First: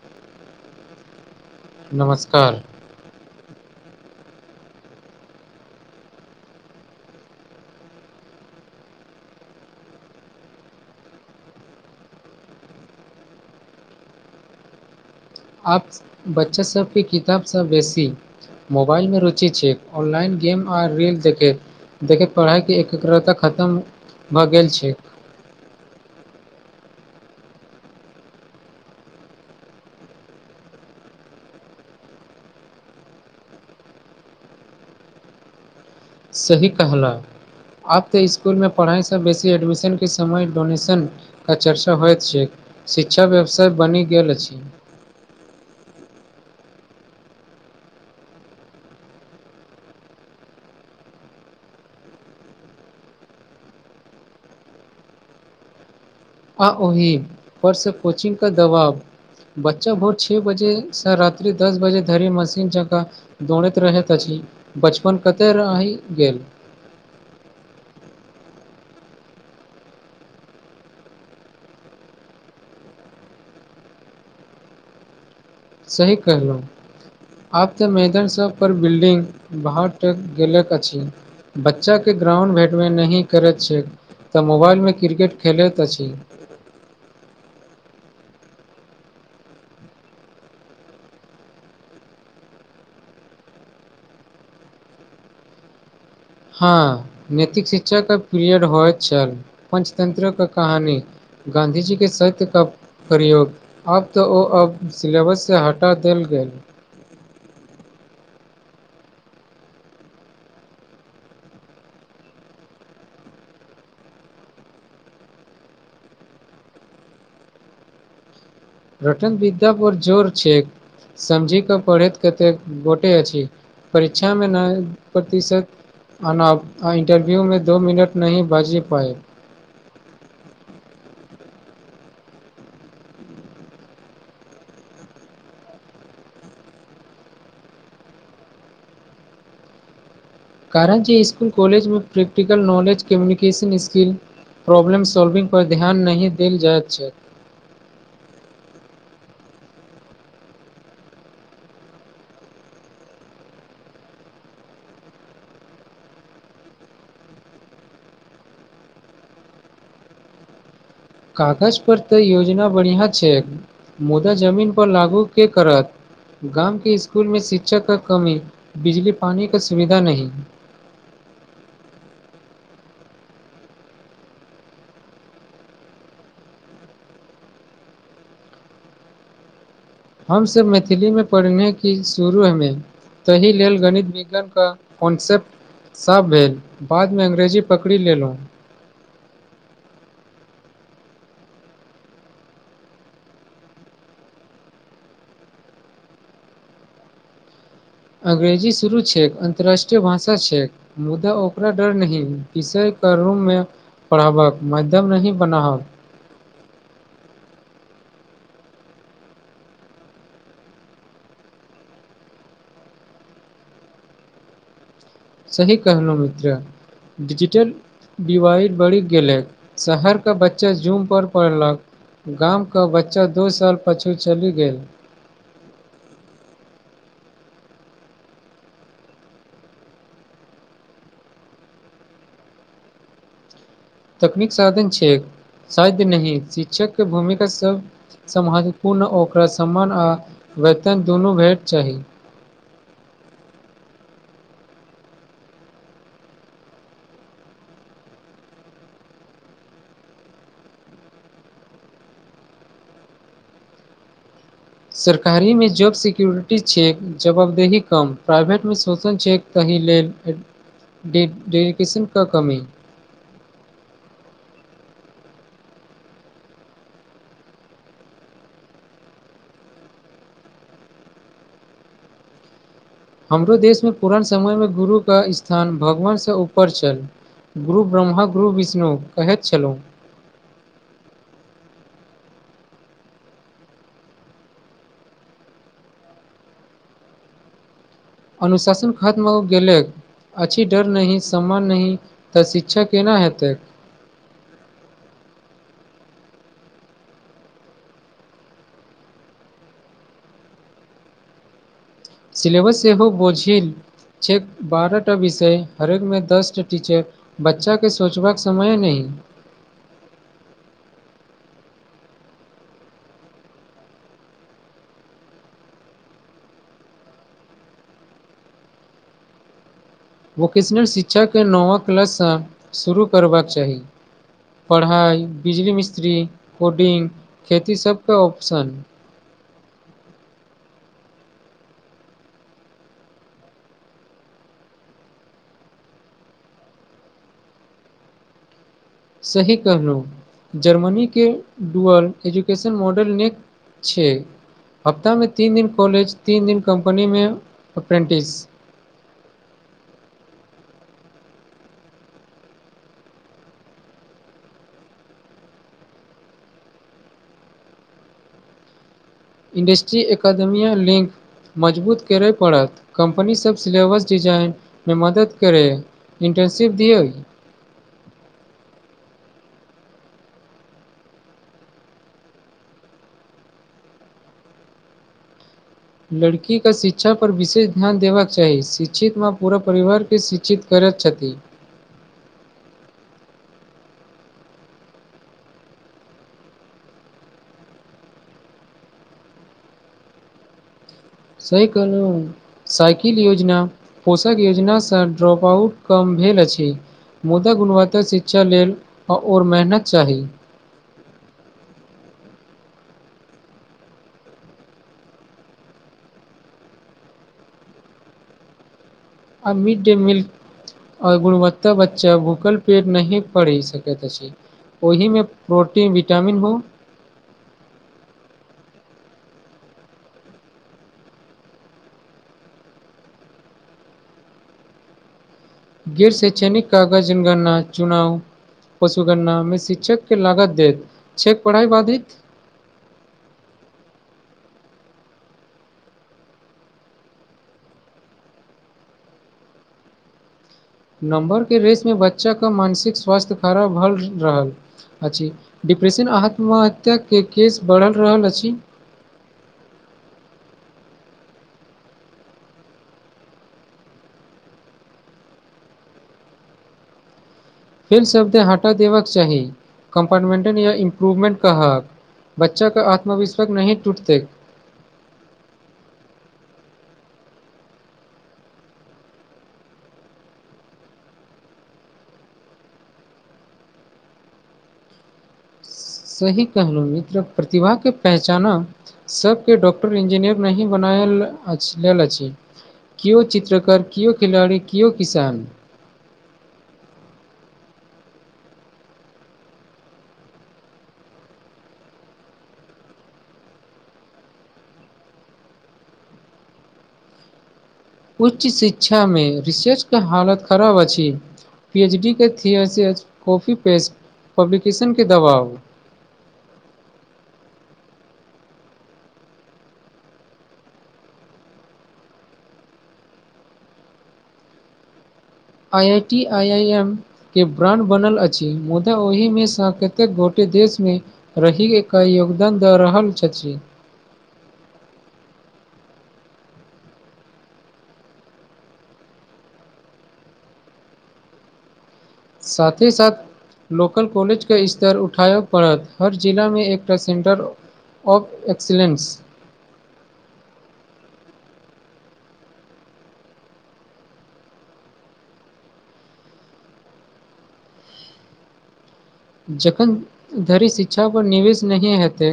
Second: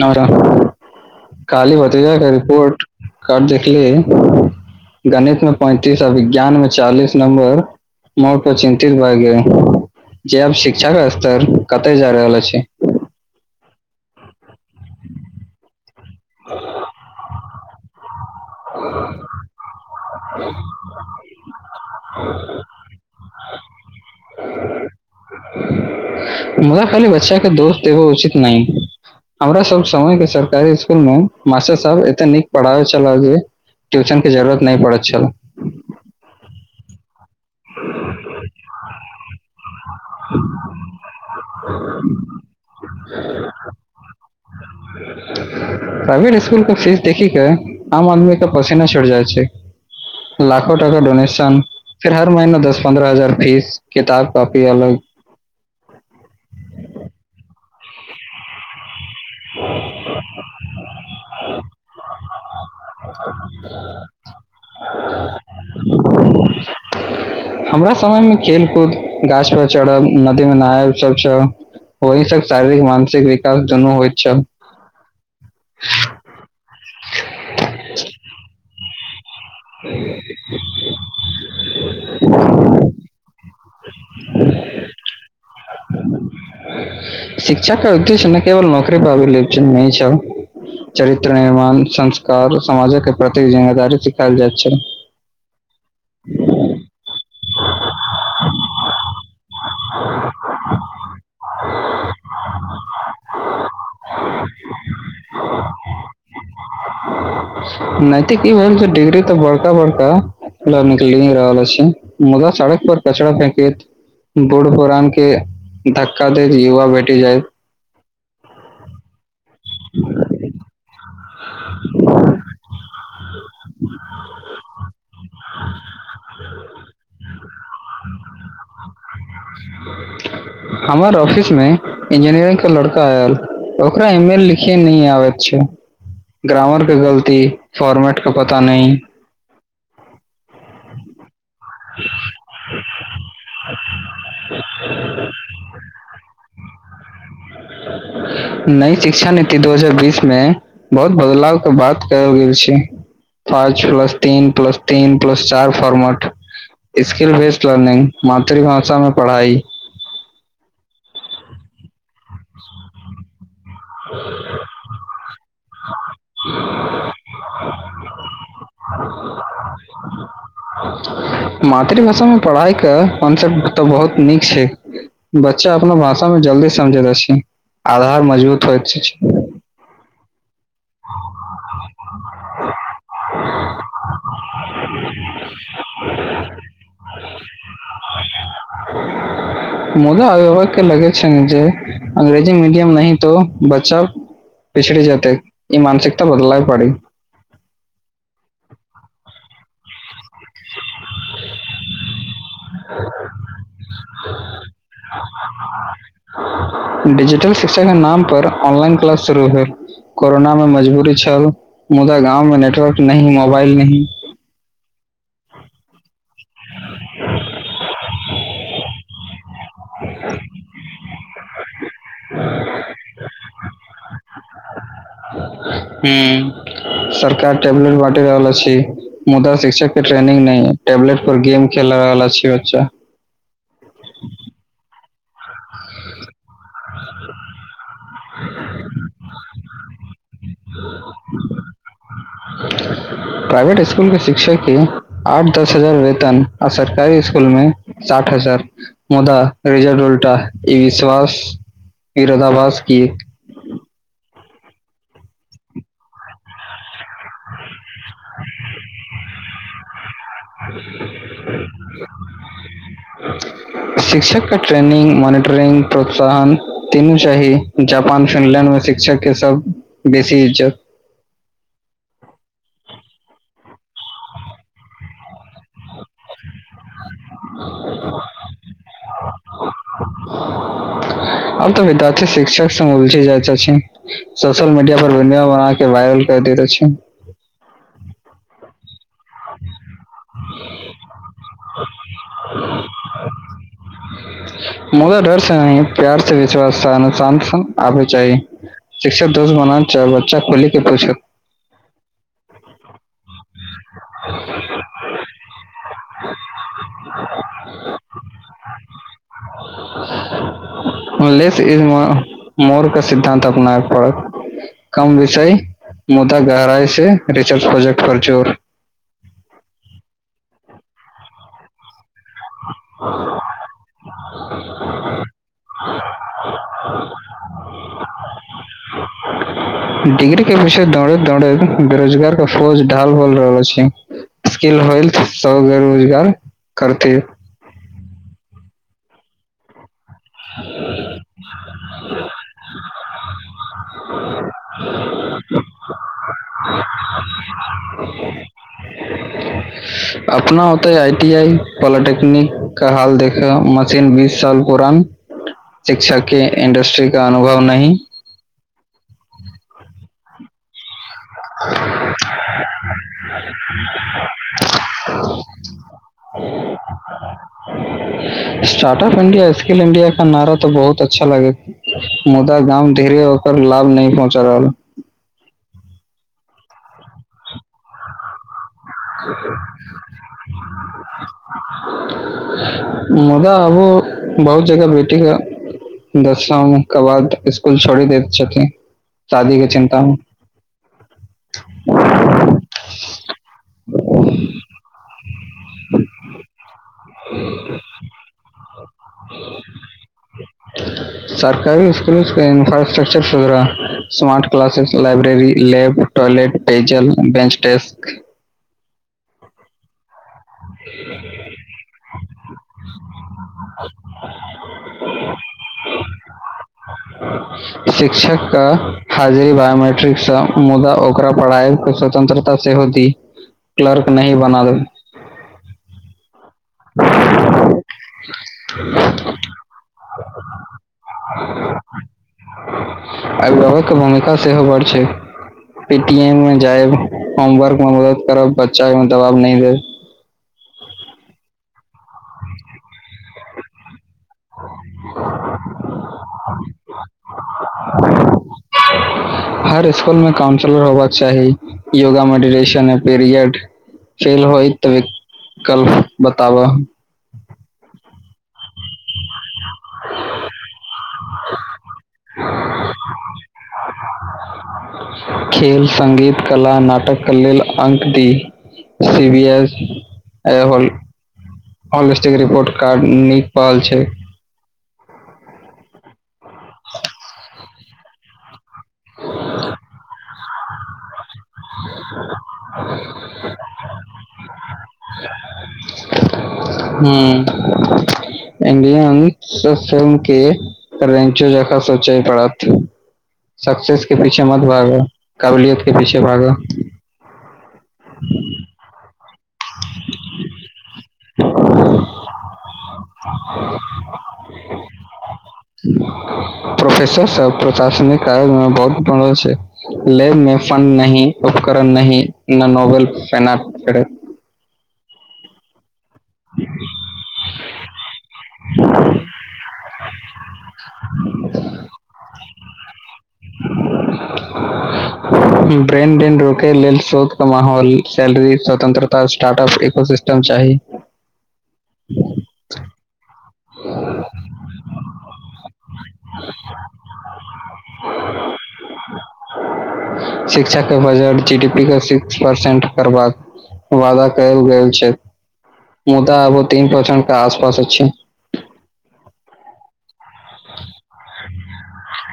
नौरा काली भतीजाक नमस्कार रिपोर्ट क देख की गणित मे पैंतीस आ विज्ञान मे चालीस नं्बर मोर त चिन्तत भ गेल जे आब शिक्षा के स्तर कते जा रहल अछि आब बच्चा सबके किताब सब बेसी मोबाइलमे रुचि छै ऑनलाइन गेम आ रील देखै देखिय पढ़ाइके एकग्रता खतम भऽ गेल छै मुदा खाली बच्चा के दोस्त एबो उचित नहि हमरा सब समयके सरकारी स्कुल मे मास्टर साहब एते नीक पढ़ाबै छल जे ट्यूशन के जरूरत नहि पड़त छल सही कहलअ आब तऽ स्कूल मे पढ़ाइसँ बेसी एडमिशनके समय डोनेशनके चर्चा होइत छैक शिक्षा व्यवसाय बनि गेल अछि प्राइवेट स्कूल के फीस देखी के आम आदमी के पोसेना छोड़ि जाइ छै लाखो टाका डोनेेशन फेर हर महीना दस पन्द्रह हजार फीस किताब कॉपी अलग आ ओहि परसँ कोचिंग क दबाब बच्चा भोर छे बजे से रात्री दस बजे धरी मस तीन जकाँ दौड़ैत रहैत अछि बचपन कतय रहि गेल हमरा समयमे खेल कूद गाछ पर चढ़ब नदीमे नहायब सब छै ओही सबक शारीरिक मानसिक विकास दुनू होइत छै सही कहलहु आब तऽ मैदान सभ पर बिल्डिंग भाव टक गेलक अछि बच्चा के ग्राउंड भेटबे नी करैत छै तऽ मोबाइलमे क्रिकेट खेलैत अछि शिक्षा क उद्देश्य ने केवल नौकरी पाबि लेल न छै चरित्र निर्माण संस्कार समाजक के प्रतेक जिम्मेदारी सिखायल जाइत छै [inaudible] हँ नैतिक शिक्षाके पीरियड होइत छल पञ्चतन्त्रके कहानी गाँधीजी के सत्य का प्रयोग अब तऽ ओ अब सिलेबस से हटा देल गेल नहि तऽ की भेल तऽ डिग्री तऽ बड़का बड़का निकलि ह रहल छी मुदा सड़क पर कचड़ा फेकेैत बूढ़ पुरान के धक्का दैत युवा भेटी जाइ रतन विद्या पर जोर छै समझे कऽ पढ़ैत कतेक गोटे अछि परीक्षामे न प्रतिशत एना इन्टरव्यू मे दो मिनट नहि बाजी पाए [inaudible] हमर ऑफिस मे इंजीनियरिंग के लड़का आयल ओकरा ईमेल लिखे नहि आबैत छै ग्रामर के गलती फॉर्मेट का पता नै कारण जे स्कूल कॉलेजमे practical knowledge communication skill problem solving पर ध्यान नहि देल जायत छै [inaudible] नइ शिक्षा नीति दू हजार बीस मे बहुत बदलाव के बात कयल गेल छै पाँच प्लस तीन प्लस तीन प्लस चार फॉर्मट स्किल बेस् लर्निंग मातृभाषामे पढ़ाई कागज पर तऽ योजना बढिया छै मुदा जमीन पर लागू के करत गाम स्कूलमे शिक्षक क कमी बिजली पानी क सुविधा नहि मातृभाषामे पढ़ाइके कॉन्सेप्ट तऽ बहुत नीक छै बच्चा अपना भाषामे जल्दी समझे अछि आधार मजबूत होइत छै हमसब मैथिलीमे पढ़ने क शुरूमे तहि लेल गणित विज्ञानके कॉन्सेप्ट सभ भेल बादमे अंग्रेजी पकड़ि लेलहुँ मूदा इहो के लगे छै ने जे अंग्रेजी मीडियम नहि तो बच्चा पिछड़ी जेतै ई मानसिकता बदलय परी अंग्रेजी शुरू छै आन्तरराष्ट्रीय भाषा छै मुदा ओकरा डर नहि विषयके रूम मे पढ़बक माध्यम नहि बनाबक डिजिटल शिक्षा के नाम पर ऑनलाइन क्लास शुरू भेल कोरोना मे मजबूरी छल मुदा गाँव मे नेटवर्क नहि मोबाइल नहि सही कहलहु मित्र डिजिटल डिवाइ बढ़ि गेलै शहर के बच्चा जूम पर पढ़लक गामके बच्चा दू साल पाछू चलि गेल [inaudible] ह सरकार टेबलेट बाँटि रहल अछि मुदा शिक्षक के ट्रेनिंग नहि [unintelligible] पर गेम खेलवला छी बच्च शायद नहि शिक्षकके भूमिका सम सभसँ महत्वपूर्ण ओकरा सम्मान आ वेतन दुनू भेल चाही [inaudible] प्राइवेट स्कूल के शिक्षक के आठ दस हजार वेतन आ सरकारी स्कूलमे साठ हजार मुदा रेजल्ट उल्टा ई विश्वास इ रदाबास की सरकारी मे जॉब सिक्योरिटी चेक जवाब देही कम प्राइवेटमे शोषण छैेक तहि लेल डे डेडिकेशन क कमी शिक्षक का ट्रेनिंग मॉनिटरिंग प्रोत्साहन तीनू चाही जापान फिनलैं्ड मे शिक्षक के सब बेसीज हमरो देशमे पुरान समयमे गुरु क स्थान भगवानसँ ऊपर छल गुरु ब्रह्मा गुरु विष्णु कहैत छलहुँ आब तऽ विद्यार्थी शिक्षक स उलझ जाइत अछि सोशल मीडिया पर वीडियो बना के वायरल कर दैत छै [inaudible] अनुशासन खत्म हो गेलक अछि डर नहि सम्मान नहि तऽ शिक्षा केना हेतै मजा डर से नहि प्यार से विश्वास स अनुशांत स आबी चाही शिक्षक दोस्त बन चार बच्चा खोल के पूछक सिलेबस सेहो बोझल छै बारहटा विषय हरेक मे दस टीचर बच्चा के सोचबाक समय नहि लेस इज मोर मोर के सिद्धान्त अपनाके पड़त कम विषय मुदा गहराइ से रिचर प्रोजेक्ट पर जोर [inaudible] वोकेशनल शिक्षा के नौवां क्लास ता शुरू करबाक चाही पढ़ाइ बिजली मिस् त्री कोडिंग खेती सभके ऑप्शन डिग्री के विषय दौड़े दौड़े बेरोजगार के फौज ढाल होल रहलो छै स्किल होएलत सबके रोजगार करते सही कहलू जर्मनी के डुअल एजुकेशन मॉडल नीक छै हफ्तामे तीन दिन कॉलेज तीन दिन कम्पनीमे अप्रेंटिस अपना होतै आई टी आई पॉलिटेक्निक क हाल देख मशीन बीस साल पूरा शिक्षा के इंडस्ट्री का अनुभव नहि इंडस्ट्री एकादमिया लिंक मजबूत करय पड़त कम्पनीसभ सिलेबस डिजाइनमे मदद करैए इन्टर्नशिप दियौ स्टार्टप इंडिया स्किल इंडिया का नारा तो बहुत अच्छा लागे मुदा गांव धीरे ओकर लाभ नै पहुंच रहल लड़की का शिक्षा पर विशेष ध्यान देबाक चाही शिक्षित म पूरा परिवारके शिक्षित करैत छथि मुदा आबो बहुत जगह बेटी कऽ दसम के बाद स्कुल छोड़ी दैत छथि शादी के चिन्ता सही कहलौं साइकि किल योजना पोषक योजनासँ ड्रॉप आउट कम भेल अछि मुदा गुणवत्ता शिक्षा लेल आऔर मेहनत चाही सरकारी स्कूलके इन्फ्रास्ट्रक्चर सुधरा smart classes library lab toilet पेयजल बेंच डेस्क आ मिड डे मील आर गुणवत्ता बच्चा भूखल पेट नहि पढ़ि सकैत अछि ओहिमे प्रोटीन विटामिन हो शिक्षक का हाजरी बायोमेट्रिक् स मुद्दा ओकरा पढ़ाइ स स्वतंत्रता सेहो दी क्लर्क नहि बना दे गिर से निक कागज जनगणना चुनाव पशुगणना मे शिक्षक के लागत देत छैेक पढ़ाई बाधित अभिभावकके भूमिका सेहो बड्ड छै पेटीएम मे जायब होमवर्क मे मदद करब बच्चा एहिमे दबाब नहि देब नंबर के रेस मे बच्चा क मानसिक स्वास्थ्य खराब भल रहल अछि डिप्रेशन आ आत्महत्या के केस बढ़ल रहल अछि हर स्कुल मे काउंसलर होबाक चाही योगा मेडिटेशन पीरियड फेल होइ त विकल्प बताबअ फेल शब्द हटा देबाक चाही कम्पार्टमेंटल या इम्प्रूवमेंट कहक बच्चा क आत्मविश्वास नहिं टूटते खेल संगीत कला नाटक क लेल अंक दी सिबी एस ए होल हॉलिस्टिक रिपोर्ट कार्ड नै परल छै सही कहलहुँ मित्र प्रतिभा के पहचान सभके डॉक्टर इंजीनियर नहि बनायल अछि किओ चित्रकार कियओ खिलाड़ी किओ किसान हूँ इंडियन ससम के रेंचो जकाँ सोचय पड़त सक्सेस के पीछे मत भागअ काबलियत के पीछे भागा उच्च शिक्षामे रिसर्चके हालत खराब अछि पी एच डी के थथियसच कॉफी पेस्ट पब्लिकेशन के दबाव प्रोफेसर सब प्रशासनिक काल मे बहुत बनल छै ले मे फन नही उपकरण नही न novel Fena [inaudible] I I T I I M के ब्रां्ड बनल अछि मुदा ओहिमे सँ कतेक गोट देश मे रहि एक योगदान दऽ रहल अच्छा जी ब्रेनडेन रोकय लेल शोधके माहौल सैलरी स्वतंत्रता स्टार्टअप इकोसिस्टम चाही [inaudible] साथ ही साथ लोकल कॉलेजके स्तर उठाबय पड़त हर जिलामे एकटा सेंटर ऑफ एक्सलेंस शिक्षक के वजट जी डी पी के सिक्स परसेंट करबाक वादा कयल गेल छै मुदा ओ तिन परसेन्ट के आसपास अछि जखन धरि शिक्षा पर निवेश नहि हेतै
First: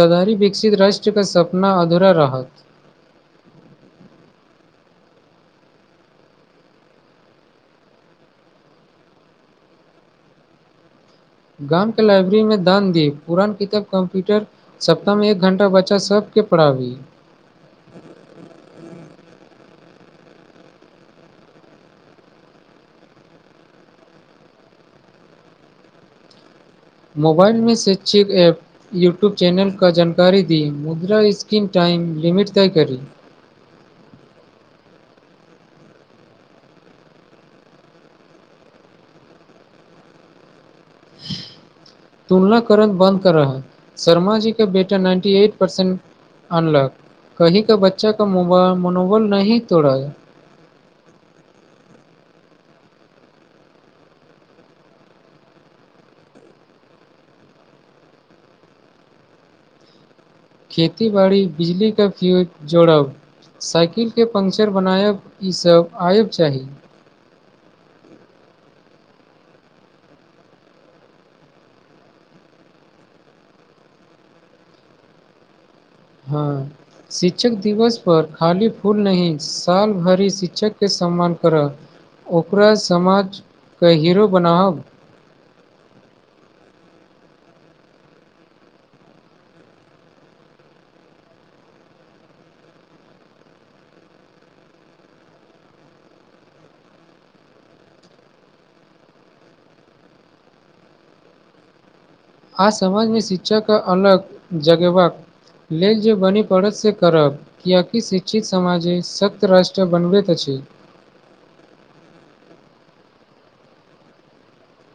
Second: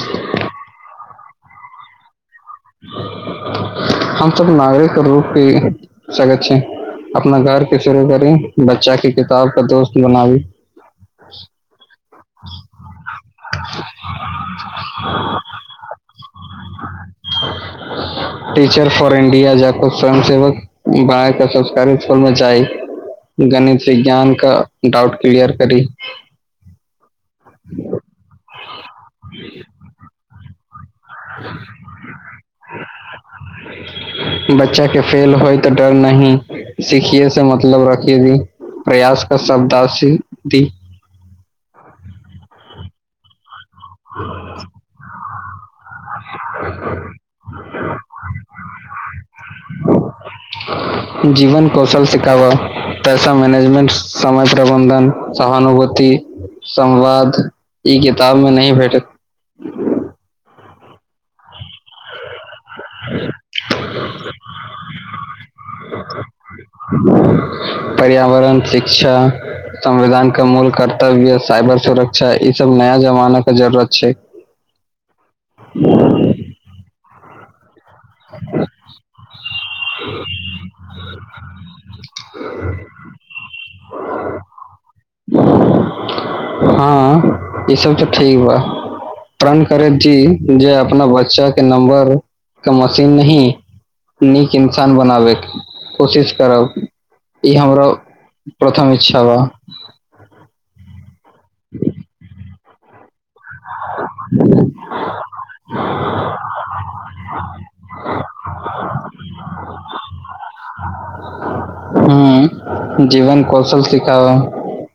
तारी विकसित राष्ट्र सपना अधूरा रहत करू भी सकै छै अपना घरके शुरू करी बच्चा क किताब क दोस्त बनाबी गाम के लाइब्रेरी मे दान दी पुरान किताब कम्प्यूटर सप्ताह मे एक घण्टा बच्चा सब के पढ़ाबी टीचर फॉर इंडिया जा कुछ स्वयं सेवक बायके ससकारी स्कूल मे जाइ गणित विज्ञान का डाउट क्लियर करी मोबाइलमे शैच्षछिक एप यूट्यूब चैनलके जानकारी दी मो इन्द्र स्किन टाइम लिमिट तय करी बच्चा के फेल होइ तऽ डर नह सिखिये से मतलब रखी प्रयास क शब्दाशी दी तुलना करण बन्द कर रहाै शर्मा जी क बेटा नाइन्टी एट परसेंट अनलॉक कही का बच्चा क मोबा मनोबल नहि तोड़ा जीवन कौशल शिकाव पैसा मैनेजमेंट समाज प्रबन्धन सहानुभूति संवाद ई किताब मे नहि भेटत खेती बाड़ी बिजली के फ्यूज जोड़ब साइकिलके पं्चर बनायब ईसभ आयब चाही पर्यावरण शिक्षा संविधान के मूल कर्तव्य साइबर सुरक्षा ई सब नया जमाना के जरूरत छै [inaudible] हँ शिक्षक दिवस पर खाली फूल नहि साल भरि शिक्षक के सम्मान करऽ ओकरा समाजके हीरो बनाहब हँ ईसभ तऽ ठीक बा प्रण करेथी जे अपना बच्चा के नम्बर के मशीन नहि नीक इन्सान बनाबैके कोशिश करब ई हमरा प्रथम इच्छा बा [inaudible] आज समाजमे शिक्षक अलग जगेवा लेज जे बनी पड़त से करब कियकि शिक्षित समाज अछि सत राष्ट्र बनाबैत अछि हू जीवन कौशल सिखाव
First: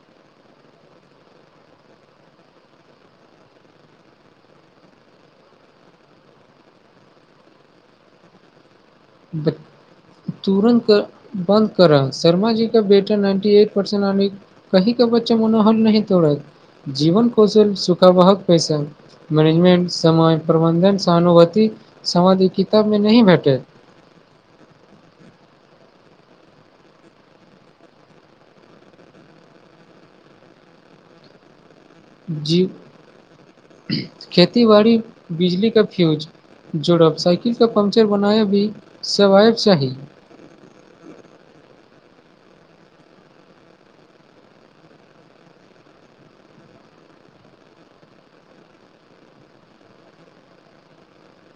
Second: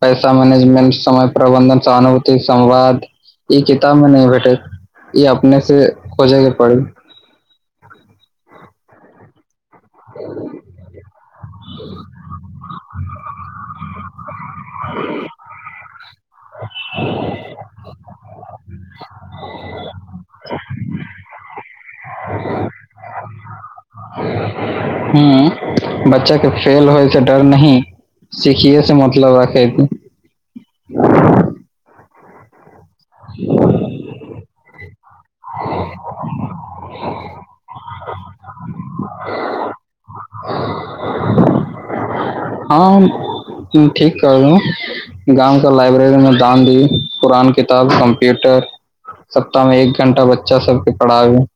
पैसा मैनेजमेंट समय प्रबंधन सहानुभूति संवाद ई किताब मे नहि भेटत ई अपने से खोजे के पड़ै बच्च [inaudible] तुरन्त बन्द कर‌ऽ शर्मा जी के बेटा नाइन्टी एट परसेन आनि कही के बच्चा कोनो हम नहि जीवन कौशल सुखाावाहक पैसा मैनेजमेंट समाज प्रबंधन सँ अनुभूति समाधि किताब मे नहि भेटे हू बच्चा के फेल होय से डर नहि सिखए से मतलब रखैत जी खेती बाड़ी बिजली कथी होय छै जोड़व साइकिल कऽ पंकचर बनाय भी सवायब चाही हँ हम ठीक कहलौ गाँवके लाइब्रेरी मे दान दी पुरान किताब कम्प्यूटर सप्ताह मे एक घण्टा बच्चा सबके पढ़ाबी